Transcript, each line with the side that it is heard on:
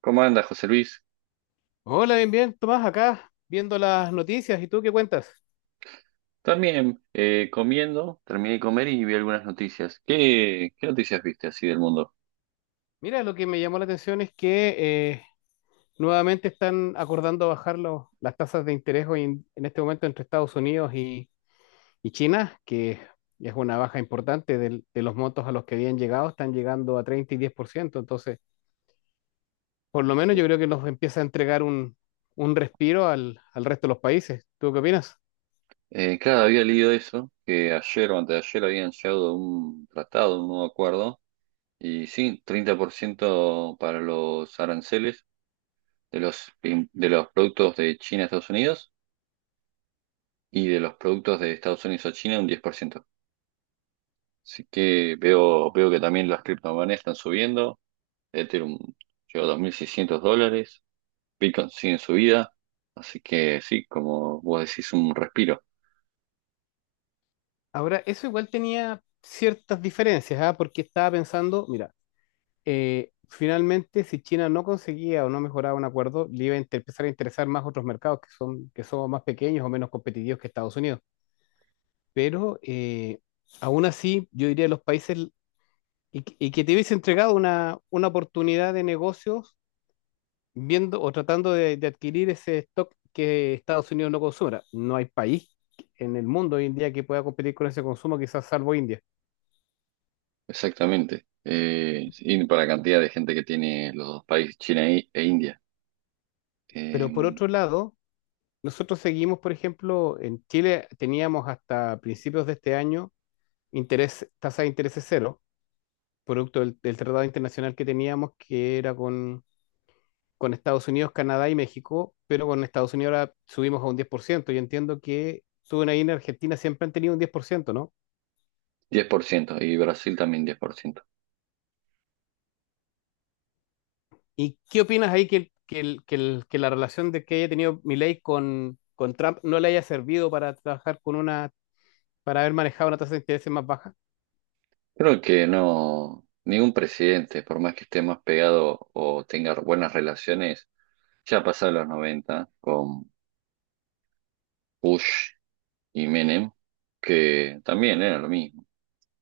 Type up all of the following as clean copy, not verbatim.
right: ¿Cómo andas, José Luis?
left: Hola, bien, bien, Tomás, acá viendo las noticias. ¿Y tú qué cuentas?
right: También comiendo, terminé de comer y vi algunas noticias. ¿Qué noticias viste así del mundo?
left: Mira, lo que me llamó la atención es que eh, nuevamente están acordando bajar las tasas de interés hoy en este momento entre Estados Unidos y China, que es una baja importante de los montos a los que habían llegado, están llegando a 30 y 10%. Entonces, por lo menos yo creo que nos empieza a entregar un respiro al resto de los países. ¿Tú qué opinas?
right: Claro, había leído eso, que ayer o antes de ayer habían llegado a un tratado, un nuevo acuerdo, y sí, 30% para los aranceles de los productos de China a Estados Unidos y de los productos de Estados Unidos a China un 10%. Así que veo que también las criptomonedas están subiendo, Ethereum llegó a 2.600 dólares. Pickens sigue su vida, así que sí, como vos decís, un respiro,
left: Ahora, eso igual tenía ciertas diferencias, ¿ah? Porque estaba pensando, mira. Finalmente, si China no conseguía o no mejoraba un acuerdo, le iba a empezar a interesar más otros mercados que son más pequeños o menos competitivos que Estados Unidos. Pero aún así, yo diría los países y que te hubiese entregado una oportunidad de negocios viendo o tratando de adquirir ese stock que Estados Unidos no consuma. No hay país en el mundo hoy en día que pueda competir con ese consumo, quizás salvo India.
right: exactamente. Y para la cantidad de gente que tiene los dos países, China e India,
left: Pero por
right: eh,
left: otro lado, nosotros seguimos, por ejemplo, en Chile teníamos hasta principios de este año interés, tasa de interés cero, producto del tratado internacional que teníamos, que era con Estados Unidos, Canadá y México, pero con Estados Unidos ahora subimos a un 10%. Yo entiendo que suben ahí en Argentina, siempre han tenido un 10%, ¿no?
right: 10% y Brasil también 10%.
left: ¿Y qué opinas ahí que la relación de que haya tenido Milei con Trump no le haya servido para trabajar con para haber manejado una tasa de interés más baja?
right: Creo que no, ningún presidente, por más que esté más pegado o tenga buenas relaciones, ya pasaron los 90 con Bush y Menem, que también era lo mismo.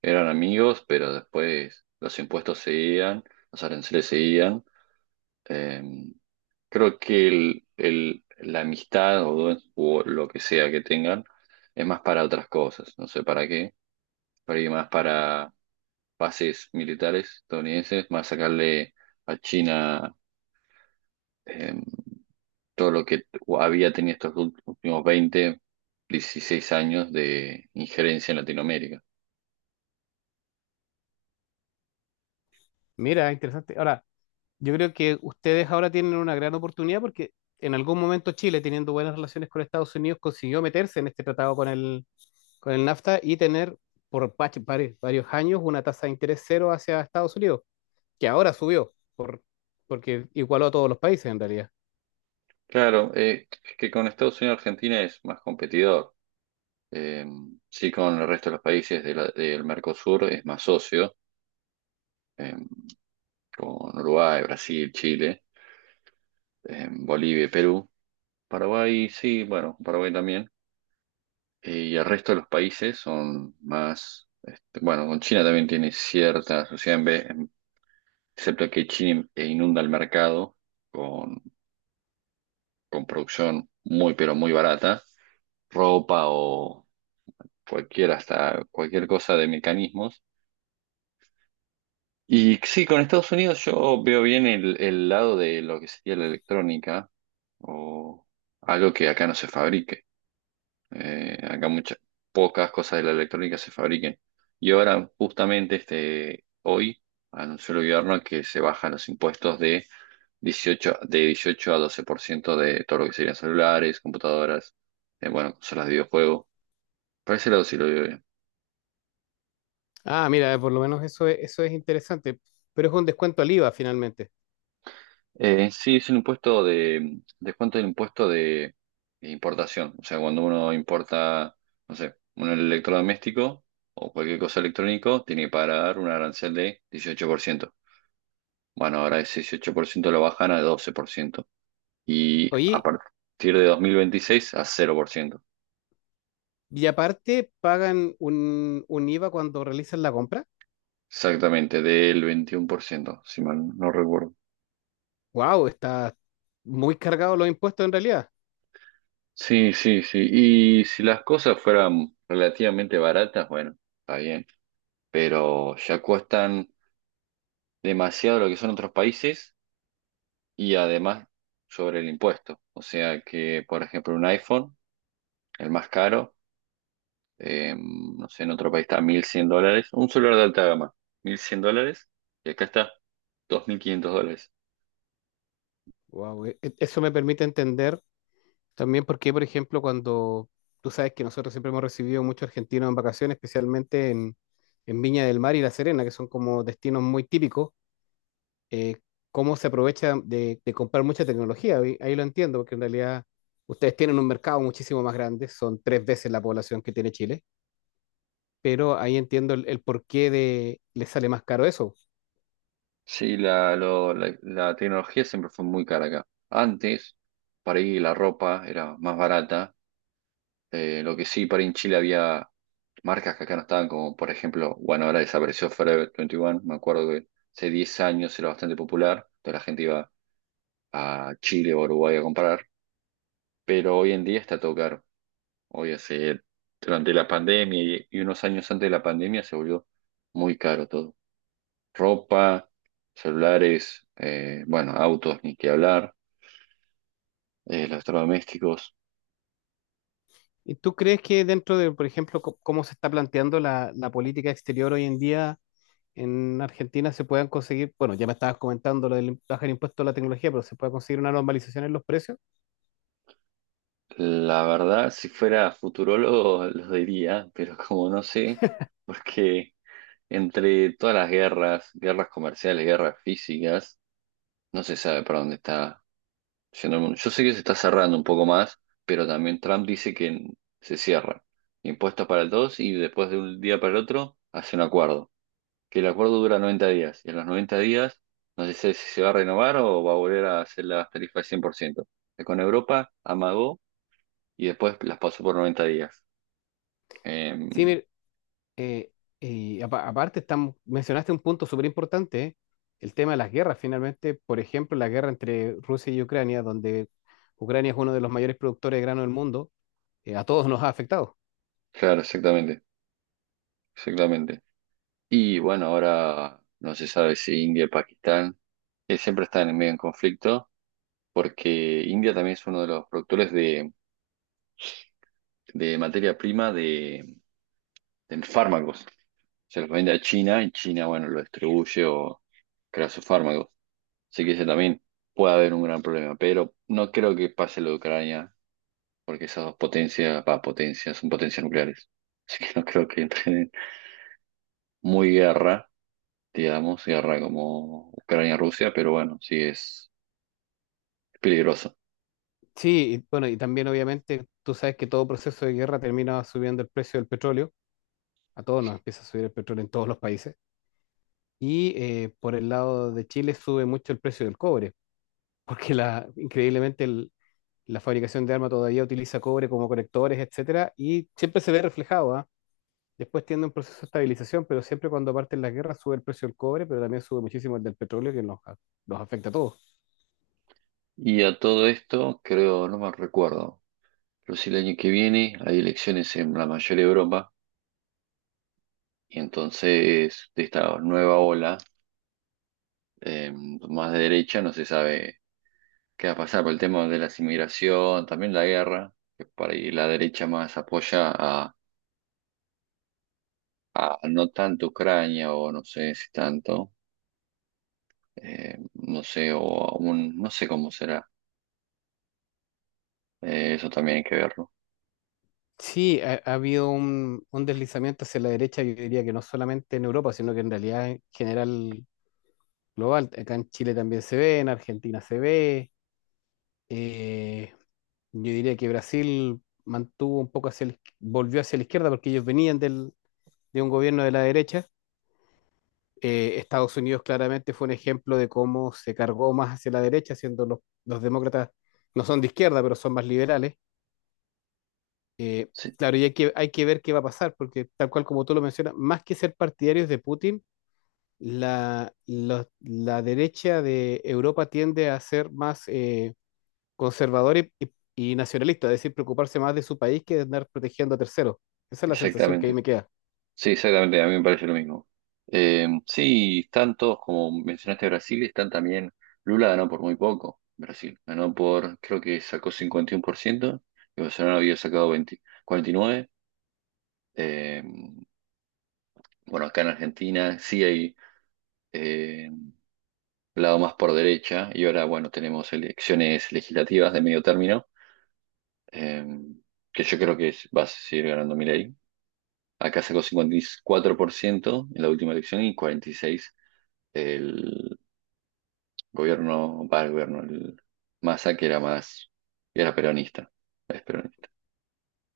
right: Eran amigos, pero después los impuestos seguían, los aranceles seguían. Eh, Creo que la amistad o lo que sea que tengan es más para otras cosas, no sé para qué, pero ahí más para bases militares estadounidenses, más sacarle a China, eh, todo lo que había tenido estos últimos 20 16 años de injerencia en Latinoamérica.
left: Mira, interesante. Ahora, yo creo que ustedes ahora tienen una gran oportunidad porque en algún momento Chile, teniendo buenas relaciones con Estados Unidos, consiguió meterse en este tratado con con el NAFTA y tener varios años una tasa de interés cero hacia Estados Unidos, que ahora subió porque igualó a todos los países en realidad.
right: Claro, que con Estados Unidos Argentina es más competidor. Eh, sí, con el resto de los países del Mercosur es más socio. em, con Uruguay, Brasil, Chile, Bolivia, y Perú, Paraguay, sí, bueno, Paraguay también. Y el resto de los países son más, este, bueno, con China también tiene cierta sociedad, excepto que China inunda el mercado con, con producción muy, pero muy barata, ropa o cualquier, hasta cualquier cosa de mecanismos. Y sí, con Estados Unidos yo veo bien el lado de lo que sería la electrónica o algo que acá no se fabrique. Acá pocas cosas de la electrónica se fabriquen. Y ahora, justamente este, hoy, anunció el gobierno que se bajan los impuestos de dieciocho a 12% de todo lo que serían celulares, computadoras, bueno, consolas de videojuegos. Por ese lado sí lo veo bien.
left: Ah, mira, por lo menos eso es interesante, pero es un descuento al IVA finalmente.
right: En sí, es un impuesto de descuento del impuesto de importación. O sea, cuando uno importa, no sé, un electrodoméstico o cualquier cosa electrónico, tiene que pagar un arancel de 18%. Bueno, ahora ese 18% lo bajan a 12%. Y a
left: Oye,
right: partir de 2026 a 0%.
left: y aparte pagan un IVA cuando realizan la compra.
right: Exactamente, del 21%, si mal no recuerdo.
left: Wow, está muy cargado los impuestos en realidad.
right: Sí, sí, sí. Y si las cosas fueran relativamente baratas, bueno, está bien. Pero ya cuestan demasiado lo que son otros países y además sobre el impuesto. O sea que, por ejemplo, un iPhone, el más caro, no sé, en otro país está 1.100 dólares, un celular de alta gama, 1.100 dólares, y acá está 2.500 dólares.
left: Wow, eso me permite entender también por qué, por ejemplo, cuando tú sabes que nosotros siempre hemos recibido muchos argentinos en vacaciones, especialmente en Viña del Mar y La Serena, que son como destinos muy típicos, eh, cómo se aprovecha de comprar mucha tecnología. Ahí lo entiendo, porque en realidad ustedes tienen un mercado muchísimo más grande, son tres veces la población que tiene Chile, pero ahí entiendo el por qué de les sale más caro eso.
right: Sí, la tecnología siempre fue muy cara acá. Antes, para ir la ropa era más barata, lo que sí, para ir en Chile había marcas que acá no estaban, como por ejemplo, bueno, ahora desapareció Forever 21, me acuerdo que hace 10 años era bastante popular, toda la gente iba a Chile o a Uruguay a comprar, pero hoy en día está todo caro. Oye, durante la pandemia y unos años antes de la pandemia se volvió muy caro todo. Ropa, celulares, bueno, autos, ni que hablar, electrodomésticos.
left: ¿Y tú crees que dentro de, por ejemplo, cómo se está planteando la política exterior hoy en día en Argentina se puedan conseguir, bueno, ya me estabas comentando lo del bajar el impuesto a la tecnología, pero se puede conseguir una normalización en los precios?
right: La verdad, si fuera futurólogo, lo diría, pero como no sé, porque entre todas las guerras, guerras comerciales, guerras físicas, no se sabe para dónde está. Yo sé que se está cerrando un poco más, pero también Trump dice que se cierra. Impuestos para el 2 y después de un día para el otro hace un acuerdo. Que el acuerdo dura 90 días. Y en los 90 días no se sabe si se va a renovar o va a volver a hacer las tarifas 100%. Que con Europa amagó y después las pasó por 90 días. Em,
left: Sí, eh, y aparte estamos, mencionaste un punto súper importante, ¿eh? El tema de las guerras. Finalmente, por ejemplo, la guerra entre Rusia y Ucrania, donde Ucrania es uno de los mayores productores de grano del mundo, a todos nos ha afectado.
right: claro, exactamente. Exactamente. Y bueno, ahora no se sabe si India y Pakistán, siempre están en medio en conflicto, porque India también es uno de los productores de materia prima de fármacos. Se los vende a China y China, bueno, lo distribuye o crea sus fármacos. Así que ese también puede haber un gran problema, pero no creo que pase lo de Ucrania, porque esas dos potencias, va, potencias, son potencias nucleares. Así que no creo que entren en muy guerra, digamos, guerra como Ucrania-Rusia, pero bueno, sí es peligroso.
left: Sí, y bueno, y también obviamente tú sabes que todo proceso de guerra termina subiendo el precio del petróleo, a todos nos empieza a subir el petróleo en todos los países. Y por el lado de Chile sube mucho el precio del cobre, porque la, increíblemente la fabricación de armas todavía utiliza cobre como conectores, etcétera, y siempre se ve reflejado, ¿ah? Después tiene un proceso de estabilización, pero siempre cuando parten las guerras sube el precio del cobre, pero también sube muchísimo el del petróleo, que nos afecta a todos.
right: Y a todo esto, creo, no me recuerdo, pero sí el año que viene hay elecciones en la mayor Europa y entonces de esta nueva ola, eh, más de derecha no se sabe qué va a pasar por el tema de la inmigración, también la guerra, que para ahí la derecha más apoya a no tanto Ucrania o no sé si tanto, no sé, o a un, no sé cómo será, eso también hay que verlo.
left: Sí, ha habido un deslizamiento hacia la derecha, yo diría que no solamente en Europa, sino que en realidad en general global. Acá en Chile también se ve, en Argentina se ve. eh, Yo diría que Brasil mantuvo un poco hacia la volvió hacia la izquierda porque ellos venían de un gobierno de la derecha. Estados Unidos claramente fue un ejemplo de cómo se cargó más hacia la derecha, siendo los demócratas no son de izquierda, pero son más liberales. Eh,
right: Sí,
left: claro, y hay que ver qué va a pasar, porque tal cual como tú lo mencionas, más que ser partidarios de Putin, la derecha de Europa tiende a ser más... conservador y nacionalista, es decir, preocuparse más de su país que de andar protegiendo a terceros. Esa es la sensación que ahí
right: exactamente.
left: me queda.
right: Sí, exactamente, a mí me parece lo mismo. Sí, están todos, como mencionaste, Brasil, están también, Lula ganó por muy poco, Brasil, ganó por, creo que sacó 51% y Bolsonaro había sacado 20 49%. Eh, bueno, acá en Argentina sí hay, eh, lado más por derecha, y ahora, bueno, tenemos elecciones legislativas de medio término, eh, que yo creo que va a seguir ganando Milei. Acá sacó 54% en la última elección y 46. el para el gobierno, el Massa que era más, era peronista, es peronista.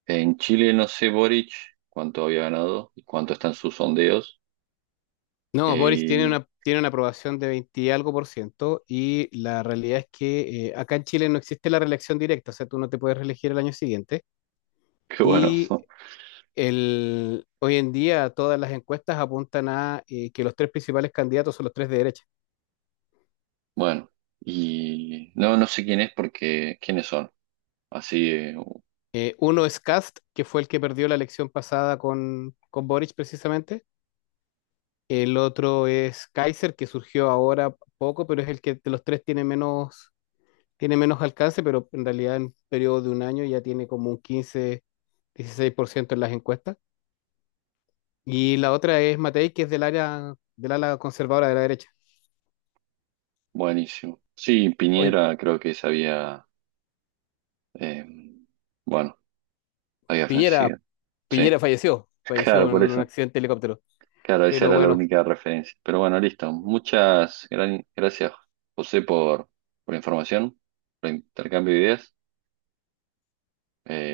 right: En Chile no sé Boric cuánto había ganado y cuánto están sus sondeos.
left: No, Boris
right: Y
left: tiene una aprobación de 20 y algo por ciento y la realidad es que acá en Chile no existe la reelección directa, o sea, tú no te puedes reelegir el año siguiente.
right: qué bueno,
left: Y el, hoy en día todas las encuestas apuntan a que los tres principales candidatos son los tres de derecha.
right: bueno. Y no, no sé quién es porque, ¿quiénes son? Así,
left: Uno es Kast, que fue el que perdió la elección pasada con Boric precisamente. El otro es Kaiser, que surgió ahora poco, pero es el que de los tres tiene menos alcance, pero en realidad en un periodo de un año ya tiene como un 15, 16% en las encuestas. Y la otra es Matei, que es del área, del ala conservadora de la derecha.
right: buenísimo. Sí,
left: Hoy
right: Piñera creo que se había, eh, bueno, había
left: Piñera,
right: fallecido. Sí,
left: Piñera falleció,
right: claro,
left: falleció en
right: por
left: un
right: eso.
left: accidente de helicóptero.
right: Claro, esa
left: Pero
right: era la
left: bueno,
right: única referencia. Pero bueno, listo. Muchas gracias, José, por la información, por el intercambio de ideas.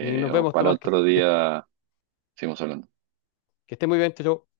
left: y nos
right: O
left: vemos,
right: para
left: Tomás,
right: otro día seguimos hablando.
left: que esté muy bien, chau. Chau.